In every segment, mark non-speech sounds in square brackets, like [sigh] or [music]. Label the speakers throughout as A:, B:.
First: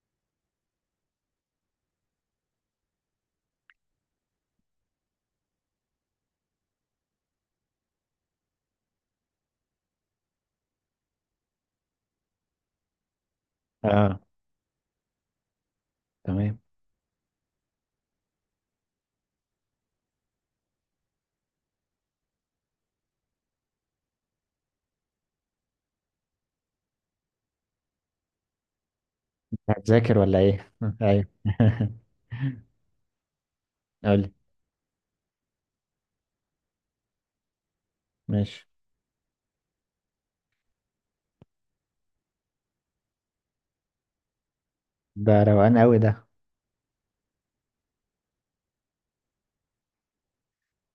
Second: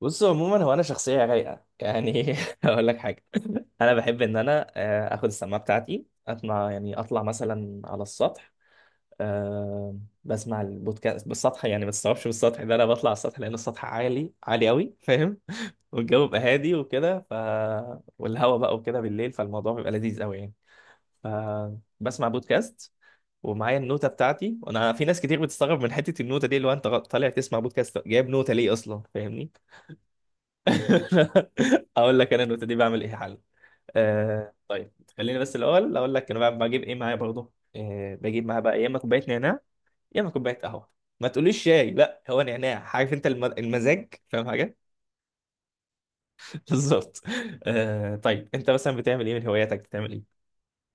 A: بص، عموما هو انا شخصيه رايقه يعني. [laughs] هقول لك حاجه. انا بحب ان انا اخد السماعه بتاعتي اسمع، يعني اطلع مثلا على السطح. آه، بسمع البودكاست بالسطح، يعني ما تستوعبش بالسطح ده، انا بطلع على السطح لان السطح
B: اه،
A: عالي عالي قوي. [laughs] فاهم؟ والجو بيبقى
B: تمام.
A: هادي وكده، ف والهواء بقى وكده بالليل، فالموضوع بيبقى لذيذ قوي يعني. فبسمع بودكاست ومعايا النوتة بتاعتي، وانا في ناس كتير بتستغرب من حتة النوتة دي، اللي هو انت طالع تسمع بودكاست جايب نوتة ليه اصلا، فاهمني؟
B: هتذاكر ولا ايه؟ [laughs] ايوه.
A: [laughs] اقول لك انا النوتة دي بعمل ايه؟ حل.
B: [laughs] قولي.
A: طيب خليني بس الاول اقول لك انا بجيب ايه معايا برضه. بجيب معايا
B: ماشي،
A: بقى يا اما كوبايه نعناع، يا اما كوبايه قهوه. ما تقوليش شاي، لا هو نعناع، عارف انت المزاج، فاهم حاجه؟
B: ده روقان قوي ده.
A: [laughs] بالظبط. طيب انت مثلا بتعمل ايه من هواياتك؟ بتعمل ايه؟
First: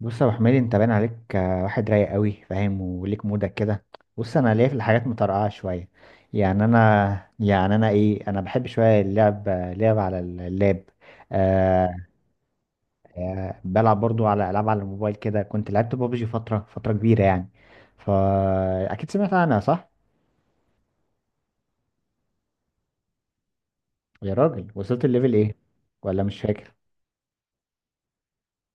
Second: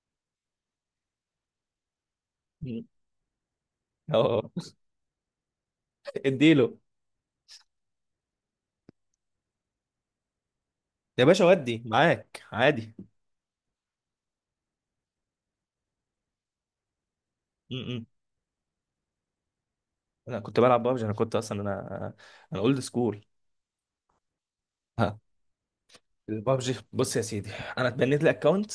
B: بص يا ابو حميد، انت باين عليك واحد رايق قوي، فاهم،
A: مم.
B: وليك مودك كده. بص
A: اه.
B: انا ليا في الحاجات مطرقعه شويه.
A: [laughs]
B: يعني
A: اديله!
B: انا يعني انا ايه انا بحب شويه اللعب، لعب على اللاب.
A: يا باشا ودي
B: آه.
A: معاك عادي.
B: بلعب برضو على العاب على الموبايل كده، كنت لعبت بابجي فتره كبيره يعني.
A: م-م.
B: فا اكيد سمعت عنها، صح؟
A: انا كنت بلعب بابجي، انا كنت اصلا انا، انا اولد سكول.
B: يا راجل، وصلت
A: ها.
B: الليفل ايه؟ ولا مش
A: البابجي،
B: فاكر؟
A: بص يا سيدي، انا اتبنيت لي اكونت.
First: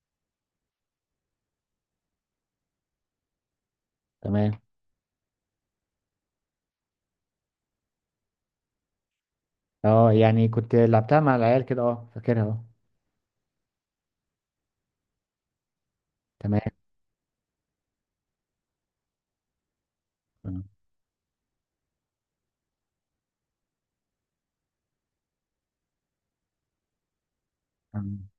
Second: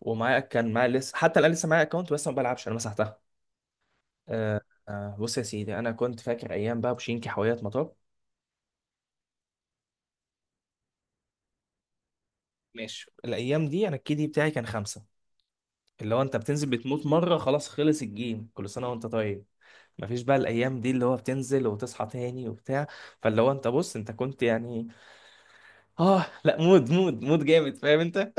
A: كان معايا لسه، حتى الان لسه معايا اكونت، بس ما بلعبش، انا مسحتها.
B: تمام.
A: آه. بص يا سيدي، انا كنت فاكر ايام بقى بوشينكي حلويات مطار.
B: اه يعني، كنت لعبتها مع العيال كده، اه فاكرها اه.
A: ماشي، الايام دي انا الكيدي بتاعي كان خمسه. اللي هو انت
B: تمام.
A: بتنزل بتموت مره، خلاص خلص الجيم، كل سنه وانت طيب. مفيش بقى الايام دي اللي هو بتنزل وتصحى تاني وبتاع. فاللي هو انت بص انت كنت يعني، اه لا، مود مود مود جامد، فاهم
B: أم.
A: انت؟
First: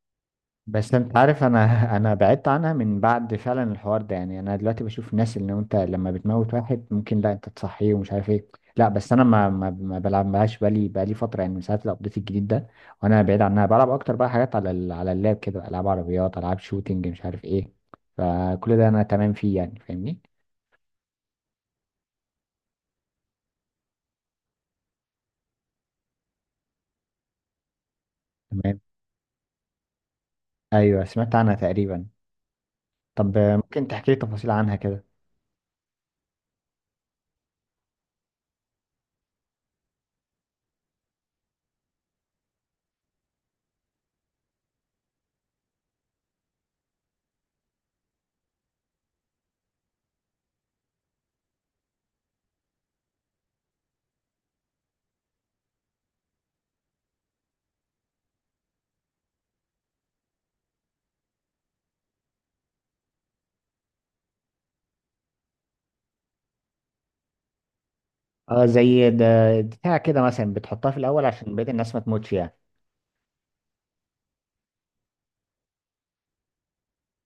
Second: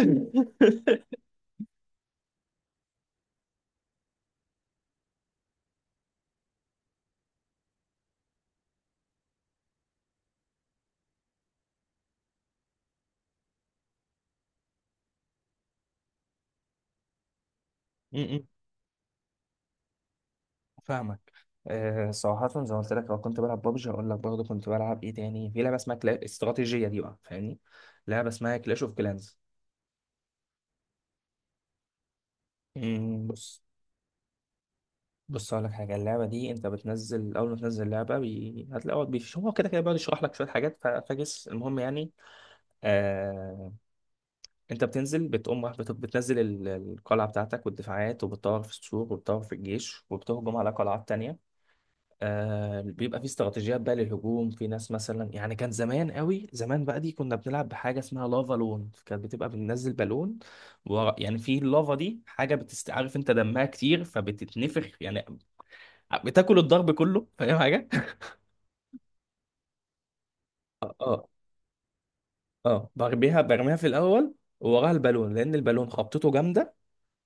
B: بس انت عارف انا، [laughs] انا بعدت عنها من بعد فعلا الحوار ده. يعني انا دلوقتي بشوف الناس، اللي انت لما بتموت واحد ممكن لا انت تصحيه ومش عارف ايه. لا بس انا ما بلعبهاش بقالي فتره يعني، من ساعه الابديت الجديد ده. وانا بعيد عنها، بلعب اكتر بقى حاجات على على اللاب كده، العاب عربيات، العاب شوتينج مش عارف ايه.
A: [laughs]
B: فكل ده انا تمام فيه يعني، فاهمني.
A: فاهمك. أه، صراحة زي ما قلت لك، لو كنت بلعب بابجي هقول لك برضه كنت بلعب ايه تاني. في لعبة اسمها استراتيجية دي بقى، فاهمني؟ لعبة اسمها
B: تمام.
A: كلاش اوف كلانز.
B: ايوه، سمعت عنها تقريبا. طب
A: بص.
B: ممكن تحكي لي تفاصيل عنها كده؟
A: بص هقول لك حاجة، اللعبة دي انت بتنزل، اول ما تنزل لعبة هتلاقي هو هو كده كده بيقعد يشرح لك شوية حاجات، فاكس المهم يعني. أه... انت بتنزل بتقوم راح بتنزل القلعة بتاعتك والدفاعات، وبتطور في السور، وبتطور في الجيش، وبتهجم على قلعات تانية. آه، بيبقى في استراتيجيات بقى للهجوم. في ناس مثلا، يعني كان زمان قوي زمان بقى دي، كنا بنلعب بحاجه اسمها لافا لون، كانت بتبقى بننزل بالون. يعني في اللافا دي حاجه عارف انت دمها كتير فبتتنفخ يعني، بتاكل الضرب كله، فاهم حاجه؟
B: اه زي ده بتاع كده مثلا، بتحطها
A: اه،
B: في الاول
A: اه.
B: عشان بقية الناس ما تموتش يعني.
A: اه، برميها برميها في الاول، ووراها البالون، لان البالون خبطته جامده،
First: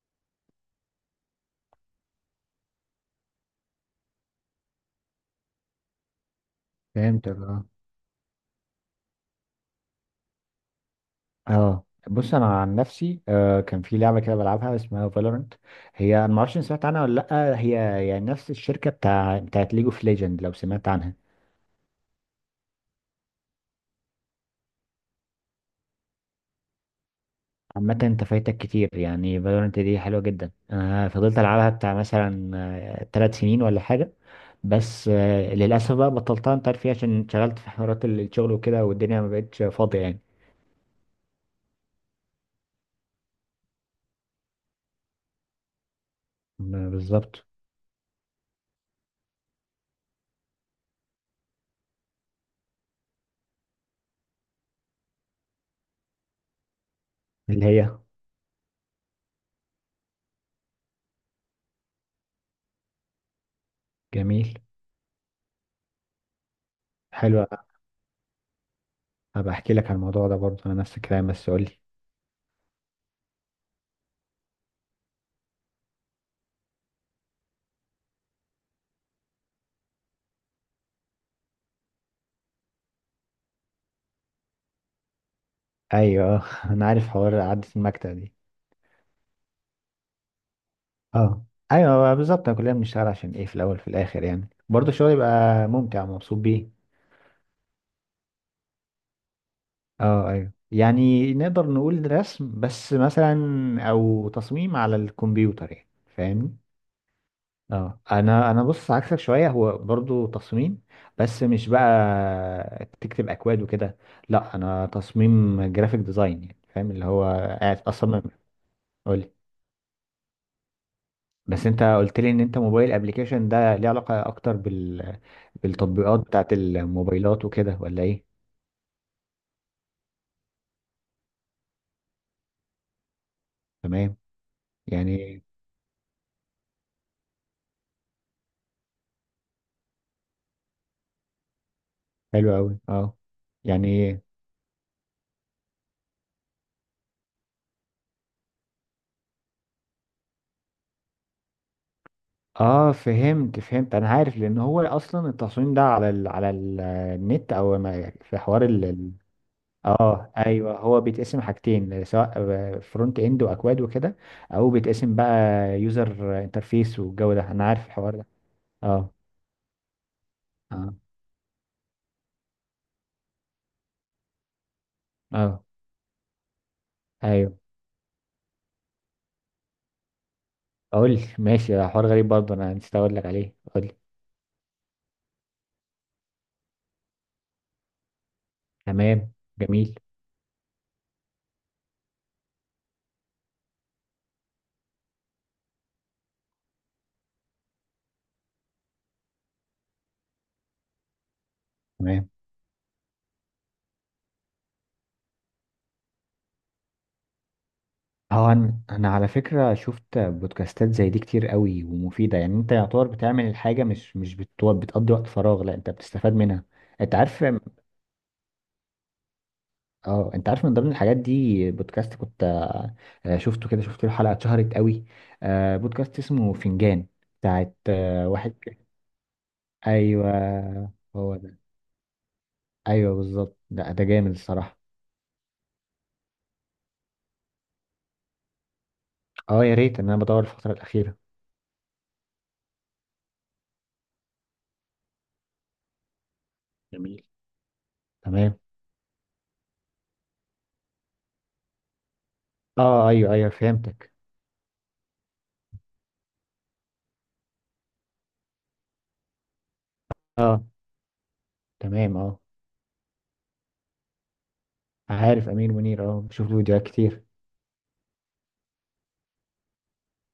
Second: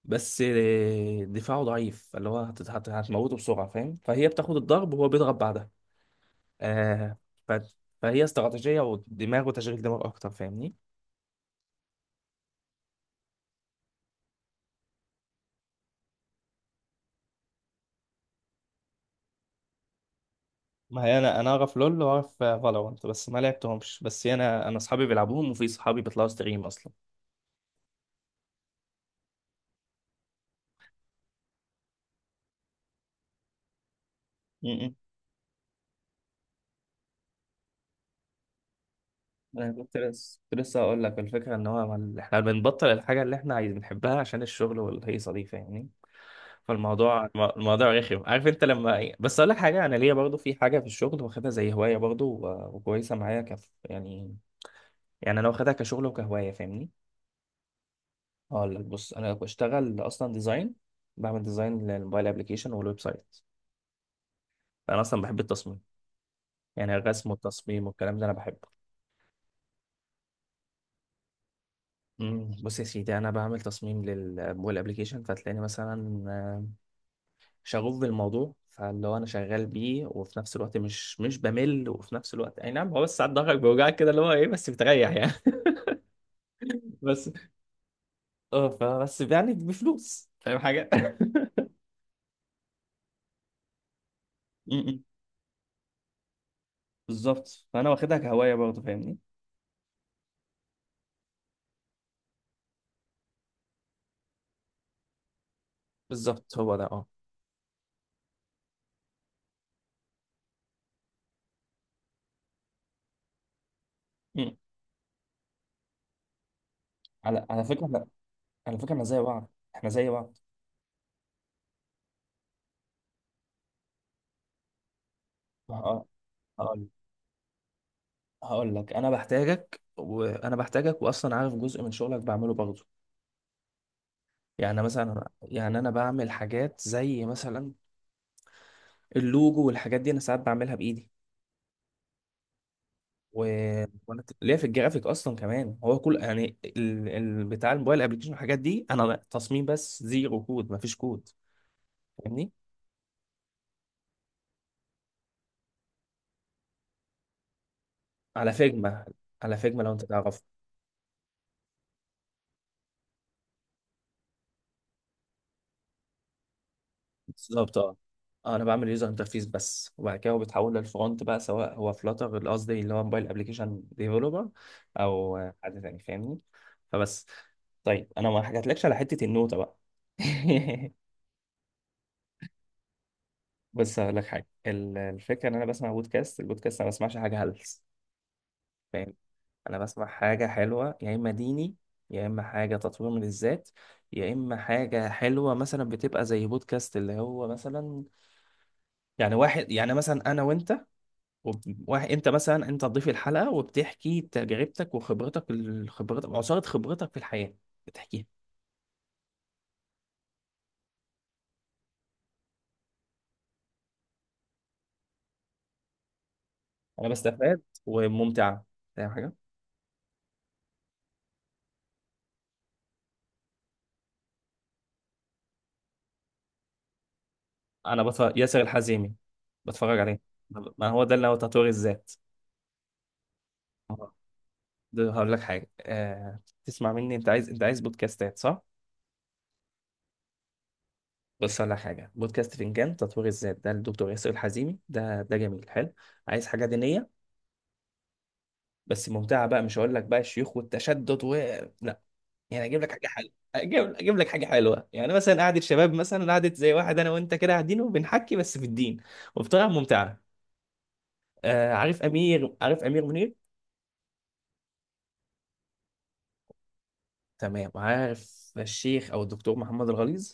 A: بس دفاعه ضعيف، اللي هو هتموته بسرعه، فاهم؟ فهي بتاخد الضرب وهو بيضرب بعدها. آه.
B: فهمتك
A: ف...
B: اه.
A: فهي استراتيجية ودماغ وتشغيل دماغ أكتر، فاهمني؟
B: اه، بص انا عن نفسي آه، كان في لعبه كده بلعبها اسمها فالورنت. هي أنا ما اعرفش إن سمعت عنها ولا لا. هي يعني نفس الشركه بتاعت ليج اوف ليجند، لو سمعت
A: ما
B: عنها.
A: هي انا اعرف لول واعرف فالورانت، بس ما لعبتهمش، بس أنا أصحابي بيلعبوهم، وفي صحابي بيطلعوا ستريم أصلا.
B: عامه انت فايتك كتير يعني، فالورنت دي حلوه جدا، انا فضلت العبها بتاع مثلا ثلاث سنين ولا حاجه.
A: م- م.
B: بس آه، للاسف بقى بطلتها، انت عارف فيها، عشان انشغلت في حوارات الشغل وكده، والدنيا ما بقتش
A: أنا
B: فاضيه يعني.
A: كنت لسه أقول لك الفكرة، إن هو إحنا بنبطل الحاجة اللي إحنا عايزين بنحبها عشان الشغل والهيصة دي، فاهمني؟
B: م-
A: فالموضوع
B: بالظبط.
A: الموضوع رخم، عارف أنت لما إيه، بس أقول لك حاجة، أنا ليا برضو في حاجة في الشغل واخدها زي هواية برضو، وكويسة معايا كف يعني. يعني أنا واخدها كشغل وكهواية، فاهمني؟
B: اللي هي،
A: هقول لك، بص، انا بشتغل اصلا ديزاين. بعمل ديزاين للموبايل ابلكيشن والويب سايت.
B: جميل.
A: انا اصلا بحب التصميم، يعني الرسم
B: حلو.
A: والتصميم والكلام ده انا بحبه.
B: هبقى احكي لك على الموضوع ده برضه، انا نفس الكلام، بس قول لي.
A: بص يا سيدي، انا بعمل تصميم للموبايل ابلكيشن، فتلاقيني مثلا شغوف بالموضوع، فاللي هو انا شغال بيه، وفي نفس الوقت مش بمل، وفي نفس الوقت اي نعم هو، بس ساعات ضهرك بيوجعك كده، اللي هو ايه بس بتريح يعني.
B: ايوه. [laughs] انا
A: [laughs]
B: عارف
A: بس.
B: حوار قعدة المكتب دي.
A: اه فبس، يعني بفلوس، فاهم حاجه؟ [laughs]
B: اه ايوه بالظبط، انا كلنا بنشتغل عشان ايه في الاول في الاخر، يعني
A: م-
B: برضه
A: م.
B: الشغل يبقى ممتع ومبسوط بيه.
A: بالظبط، فانا واخدها كهوايه برضه، فاهمني؟
B: اه ايوه، يعني نقدر نقول رسم بس مثلا، او تصميم على الكمبيوتر يعني.
A: بالظبط،
B: فاهمني.
A: هو ده، اه.
B: اه انا بص، عكسك شويه. هو برضو تصميم، بس مش بقى تكتب اكواد وكده. لا، انا تصميم جرافيك ديزاين، يعني فاهم اللي هو
A: على
B: قاعد
A: فكرة احنا،
B: اصمم.
A: على فكرة احنا زي
B: قولي.
A: بعض. احنا زي بعض.
B: بس انت قلت لي ان انت موبايل ابلكيشن ده، ليه علاقه اكتر بال،
A: هقول
B: بالتطبيقات بتاعت
A: هقول
B: الموبايلات وكده ولا ايه؟
A: هقول لك انا بحتاجك، وانا بحتاجك، واصلا عارف جزء من شغلك بعمله برضه.
B: تمام.
A: يعني مثلا،
B: يعني.
A: يعني انا بعمل حاجات زي مثلا اللوجو والحاجات دي، انا ساعات بعملها بايدي.
B: حلو قوي اه.
A: و...
B: يعني.
A: وانا ليا في الجرافيك اصلا كمان. هو كل يعني بتاع الموبايل ابلكيشن والحاجات دي انا تصميم بس، زيرو كود، مفيش كود، فاهمني؟
B: اه، فهمت فهمت. انا عارف، لان هو اصلا التصميم ده على النت، او ما- في
A: على
B: حوار.
A: فيجما، على فيجما لو انت
B: اه
A: تعرف.
B: ايوه، هو بيتقسم حاجتين، سواء فرونت اند واكواد وكده، او بيتقسم بقى يوزر انترفيس والجو ده، انا
A: بالظبط،
B: عارف
A: اه.
B: الحوار ده.
A: انا بعمل يوزر
B: اه.
A: انترفيس بس، وبعد كده هو بيتحول
B: اه.
A: للفرونت بقى، سواء هو فلاتر، قصدي اللي هو موبايل ابلكيشن ديفلوبر، او
B: اه
A: حد تاني، فاهمني؟ فبس.
B: ايوه.
A: طيب، انا ما حكيتلكش على حته النوتة بقى. [laughs]
B: اقول لي؟ ماشي، ده حوار غريب برضه، انا نسيت اقول لك عليه، اقول لي.
A: بس هقول لك حاجه، الفكره ان انا بسمع البودكاست انا ما بسمعش حاجه هلس، فاهم؟
B: تمام.
A: انا
B: جميل.
A: بسمع حاجه حلوه، يا اما ديني، يا اما حاجه تطوير من الذات، يا اما حاجه حلوه مثلا بتبقى زي بودكاست، اللي هو مثلا يعني واحد، يعني مثلا انا وانت، واحد انت
B: تمام.
A: مثلا، انت ضيف الحلقه وبتحكي تجربتك وخبرتك خبرتك وعصاره خبرتك في الحياه، بتحكيها.
B: اه، انا على فكره شفت بودكاستات زي دي كتير قوي ومفيده يعني، انت يعتبر بتعمل الحاجه، مش مش بتو- بتقضي وقت فراغ، لا انت بتستفاد منها.
A: انا
B: انت عارف؟
A: بستفاد وممتعه، فاهم حاجه؟
B: اه انت عارف، من ضمن الحاجات دي بودكاست كنت، شفته كده، شفت له حلقه اتشهرت قوي، بودكاست اسمه فنجان، بتاعت
A: انا بتفرج
B: واحد
A: ياسر
B: ك-.
A: الحزيمي، بتفرج عليه.
B: ايوه،
A: طب ما هو ده اللي هو
B: هو ده.
A: تطوير الذات.
B: ايوه بالظبط، ده ده
A: آه.
B: جامد الصراحه.
A: ده هقول لك حاجه، تسمع مني. انت عايز، بودكاستات، صح؟
B: اه، يا ريت، ان انا بدور الفتره الاخيره.
A: بص هقول لك حاجه، بودكاست فنجان تطوير الذات ده، الدكتور ياسر الحزيمي ده ده جميل، حلو. عايز حاجه دينيه،
B: جميل. تمام.
A: بس ممتعه بقى، مش هقول لك بقى الشيوخ والتشدد و لا. يعني اجيب
B: اه
A: لك حاجه
B: اه
A: حلوه،
B: ايوه ايوه،
A: اجيب
B: فهمتك
A: اجيب لك حاجه حلوه، يعني مثلا قعده شباب، مثلا قعده زي واحد انا وانت كده قاعدين وبنحكي بس في الدين، وبطريقه ممتعه.
B: اه.
A: آه،
B: تمام. اه،
A: عارف امير منير.
B: عارف امير منير، اه بشوف له فيديوهات كتير.
A: تمام، عارف الشيخ او الدكتور محمد الغليظ؟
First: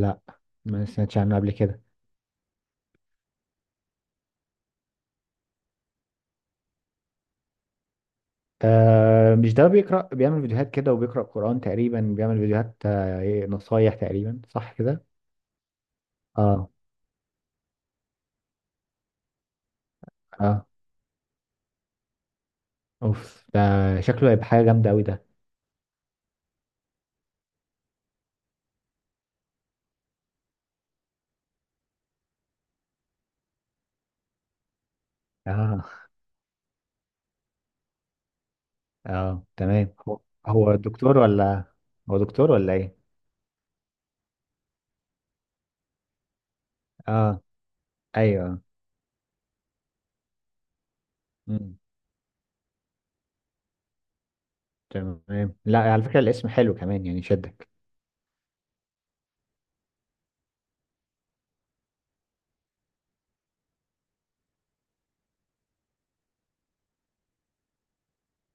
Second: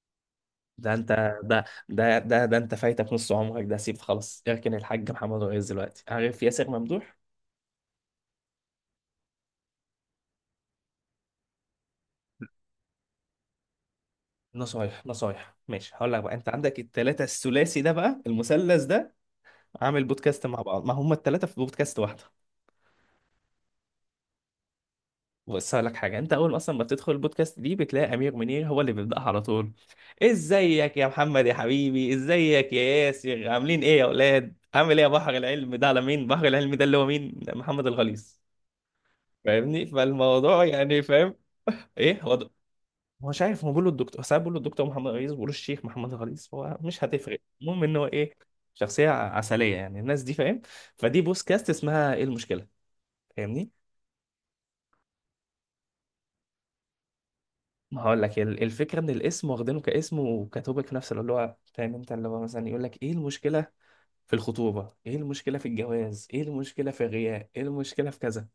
B: لا، ما
A: ده انت،
B: سمعتش عنه قبل كده.
A: ده انت فايتك نص عمرك ده، سيب خلاص، اركن الحاج محمد الغليظ دلوقتي، عارف ياسر ممدوح؟
B: آه، مش ده بيقرأ، بيعمل فيديوهات كده، وبيقرأ قرآن تقريبا، بيعمل فيديوهات آه نصايح تقريبا، صح كده؟
A: نصايح، نصايح، ماشي. هقول لك بقى، انت
B: اه.
A: عندك التلاتة، الثلاثي ده بقى، المثلث ده عامل بودكاست مع
B: اه.
A: بعض، ما هم التلاتة في بودكاست واحدة.
B: اوف، ده شكله هيبقى حاجة جامدة أوي ده.
A: بص هقول لك حاجه، انت اول ما اصلا ما بتدخل البودكاست دي بتلاقي امير منير هو اللي بيبداها على طول: ازيك يا محمد يا حبيبي، ازيك يا ياسر، عاملين ايه يا اولاد، عامل ايه يا بحر العلم؟ ده على
B: اه.
A: مين بحر العلم ده؟ اللي هو مين؟ محمد الغليظ.
B: اه
A: فاهمني؟
B: تمام. هو
A: فالموضوع
B: هو
A: يعني،
B: دكتور
A: فاهم؟
B: ولا. هو
A: ايه، هو ده.
B: دكتور ولا ايه؟
A: هو مش عارف، هو بيقول له الدكتور، ساعات بيقول له الدكتور محمد الغليظ، بيقول له الشيخ محمد الغليظ، هو مش هتفرق،
B: اه.
A: المهم ان هو ايه،
B: ايوه.
A: شخصيه عسليه يعني الناس دي، فاهم؟ فدي بودكاست
B: مم.
A: اسمها ايه المشكله، فاهمني؟
B: تمام. لا على فكرة الاسم حلو كمان يعني، شدك.
A: هقول لك الفكره ان الاسم واخدينه كاسم وكتوبك في نفس الوقت، اللي هو فاهم انت، اللي هو مثلا يقول لك ايه المشكله في الخطوبه، ايه المشكله في الجواز، ايه المشكله في الغياء، ايه المشكله في كذا.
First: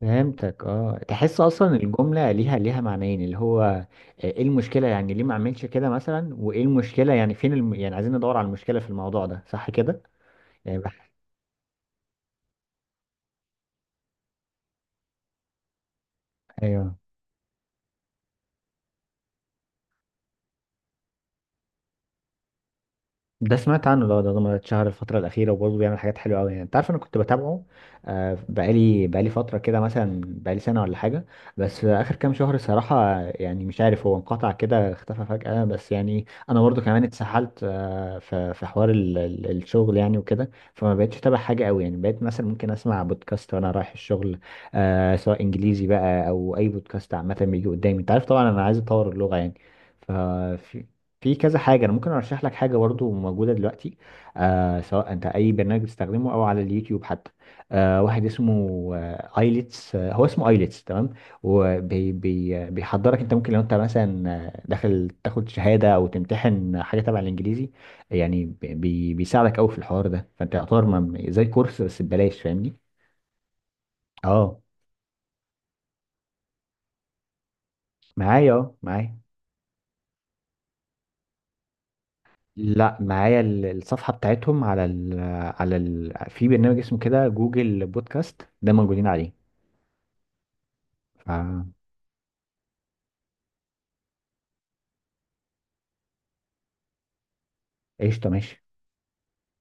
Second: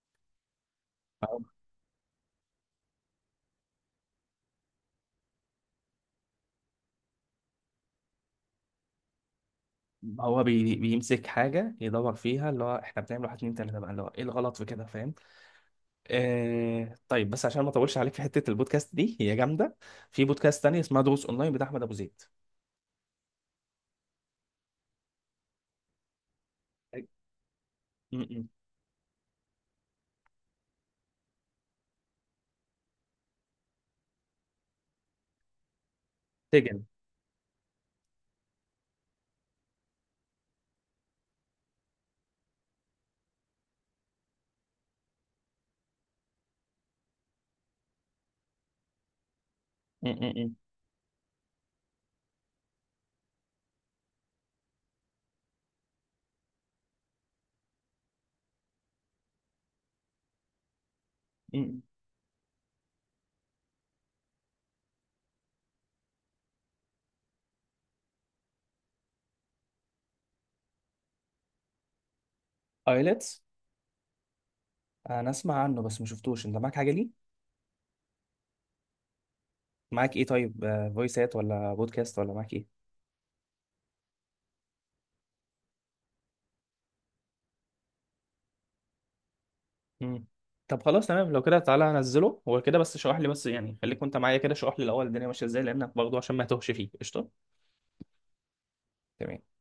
B: فهمتك اه،
A: هو
B: تحس اصلا الجملة ليها ليها معنيين، اللي هو ايه المشكلة يعني، ليه ما اعملش كده مثلا، وايه المشكلة يعني، فين الم-، يعني عايزين ندور على المشكلة في الموضوع ده، صح كده؟
A: هو
B: يعني بح-.
A: بيمسك حاجه يدور فيها، اللي هو احنا بنعمل واحد اتنين تلاته بقى، اللي هو ايه الغلط في كده، فاهم؟ آه،
B: ايوه،
A: طيب بس عشان ما اطولش عليك، في حته البودكاست دي هي جامده. في بودكاست تاني اسمها دروس اونلاين بتاع احمد ابو زيد.
B: ده سمعت عنه، ده ده ده اتشهر الفترة الأخيرة، وبرضه بيعمل حاجات حلوة أوي يعني، أنت عارف. أنا كنت بتابعه
A: م- م.
B: بقالي فترة كده، مثلا بقالي سنة ولا حاجة. بس آخر كام شهر الصراحة يعني، مش عارف هو انقطع كده، اختفى فجأة. بس يعني أنا برضه
A: سجن.
B: كمان اتسحلت في في حوار الشغل يعني وكده، فما بقتش أتابع حاجة أوي يعني، بقيت مثلا ممكن أسمع بودكاست وأنا رايح الشغل، سواء إنجليزي بقى أو أي بودكاست عامة بيجي قدامي. أنت عارف طبعا أنا عايز أطور اللغة يعني.
A: م-
B: ف
A: م-
B: في كذا حاجة أنا ممكن أرشح لك حاجة برضو موجودة دلوقتي. آه، سواء أنت أي برنامج بتستخدمه أو على اليوتيوب حتى. آه، واحد اسمه ايلتس، آه هو اسمه ايلتس، تمام.
A: م. م- م.
B: وبيحضرك أنت، ممكن لو أنت مثلا داخل تاخد شهادة أو تمتحن حاجة تبع الإنجليزي، يعني بيساعدك أوي في الحوار ده، فأنت يعتبر ما- زي كورس بس ببلاش، فاهمني؟
A: ايلتس.
B: أه،
A: انا اسمع عنه، بس ما شفتوش، انت معاك حاجه ليه؟
B: معايا أه معايا.
A: معاك ايه؟ طيب فويسات ولا بودكاست ولا معاك ايه؟
B: لا معايا الصفحة بتاعتهم على ال على ال في برنامج اسمه كده جوجل بودكاست، ده موجودين عليه.
A: مم. طب خلاص، تمام. لو كده
B: فقشطة.
A: تعالى هنزله، هو كده بس شرح لي، بس يعني خليك وانت معايا كده، شرح لي الاول الدنيا ماشيه ازاي، لانك برضه عشان ما تهش فيه قشطه.
B: ماشي.
A: تمام.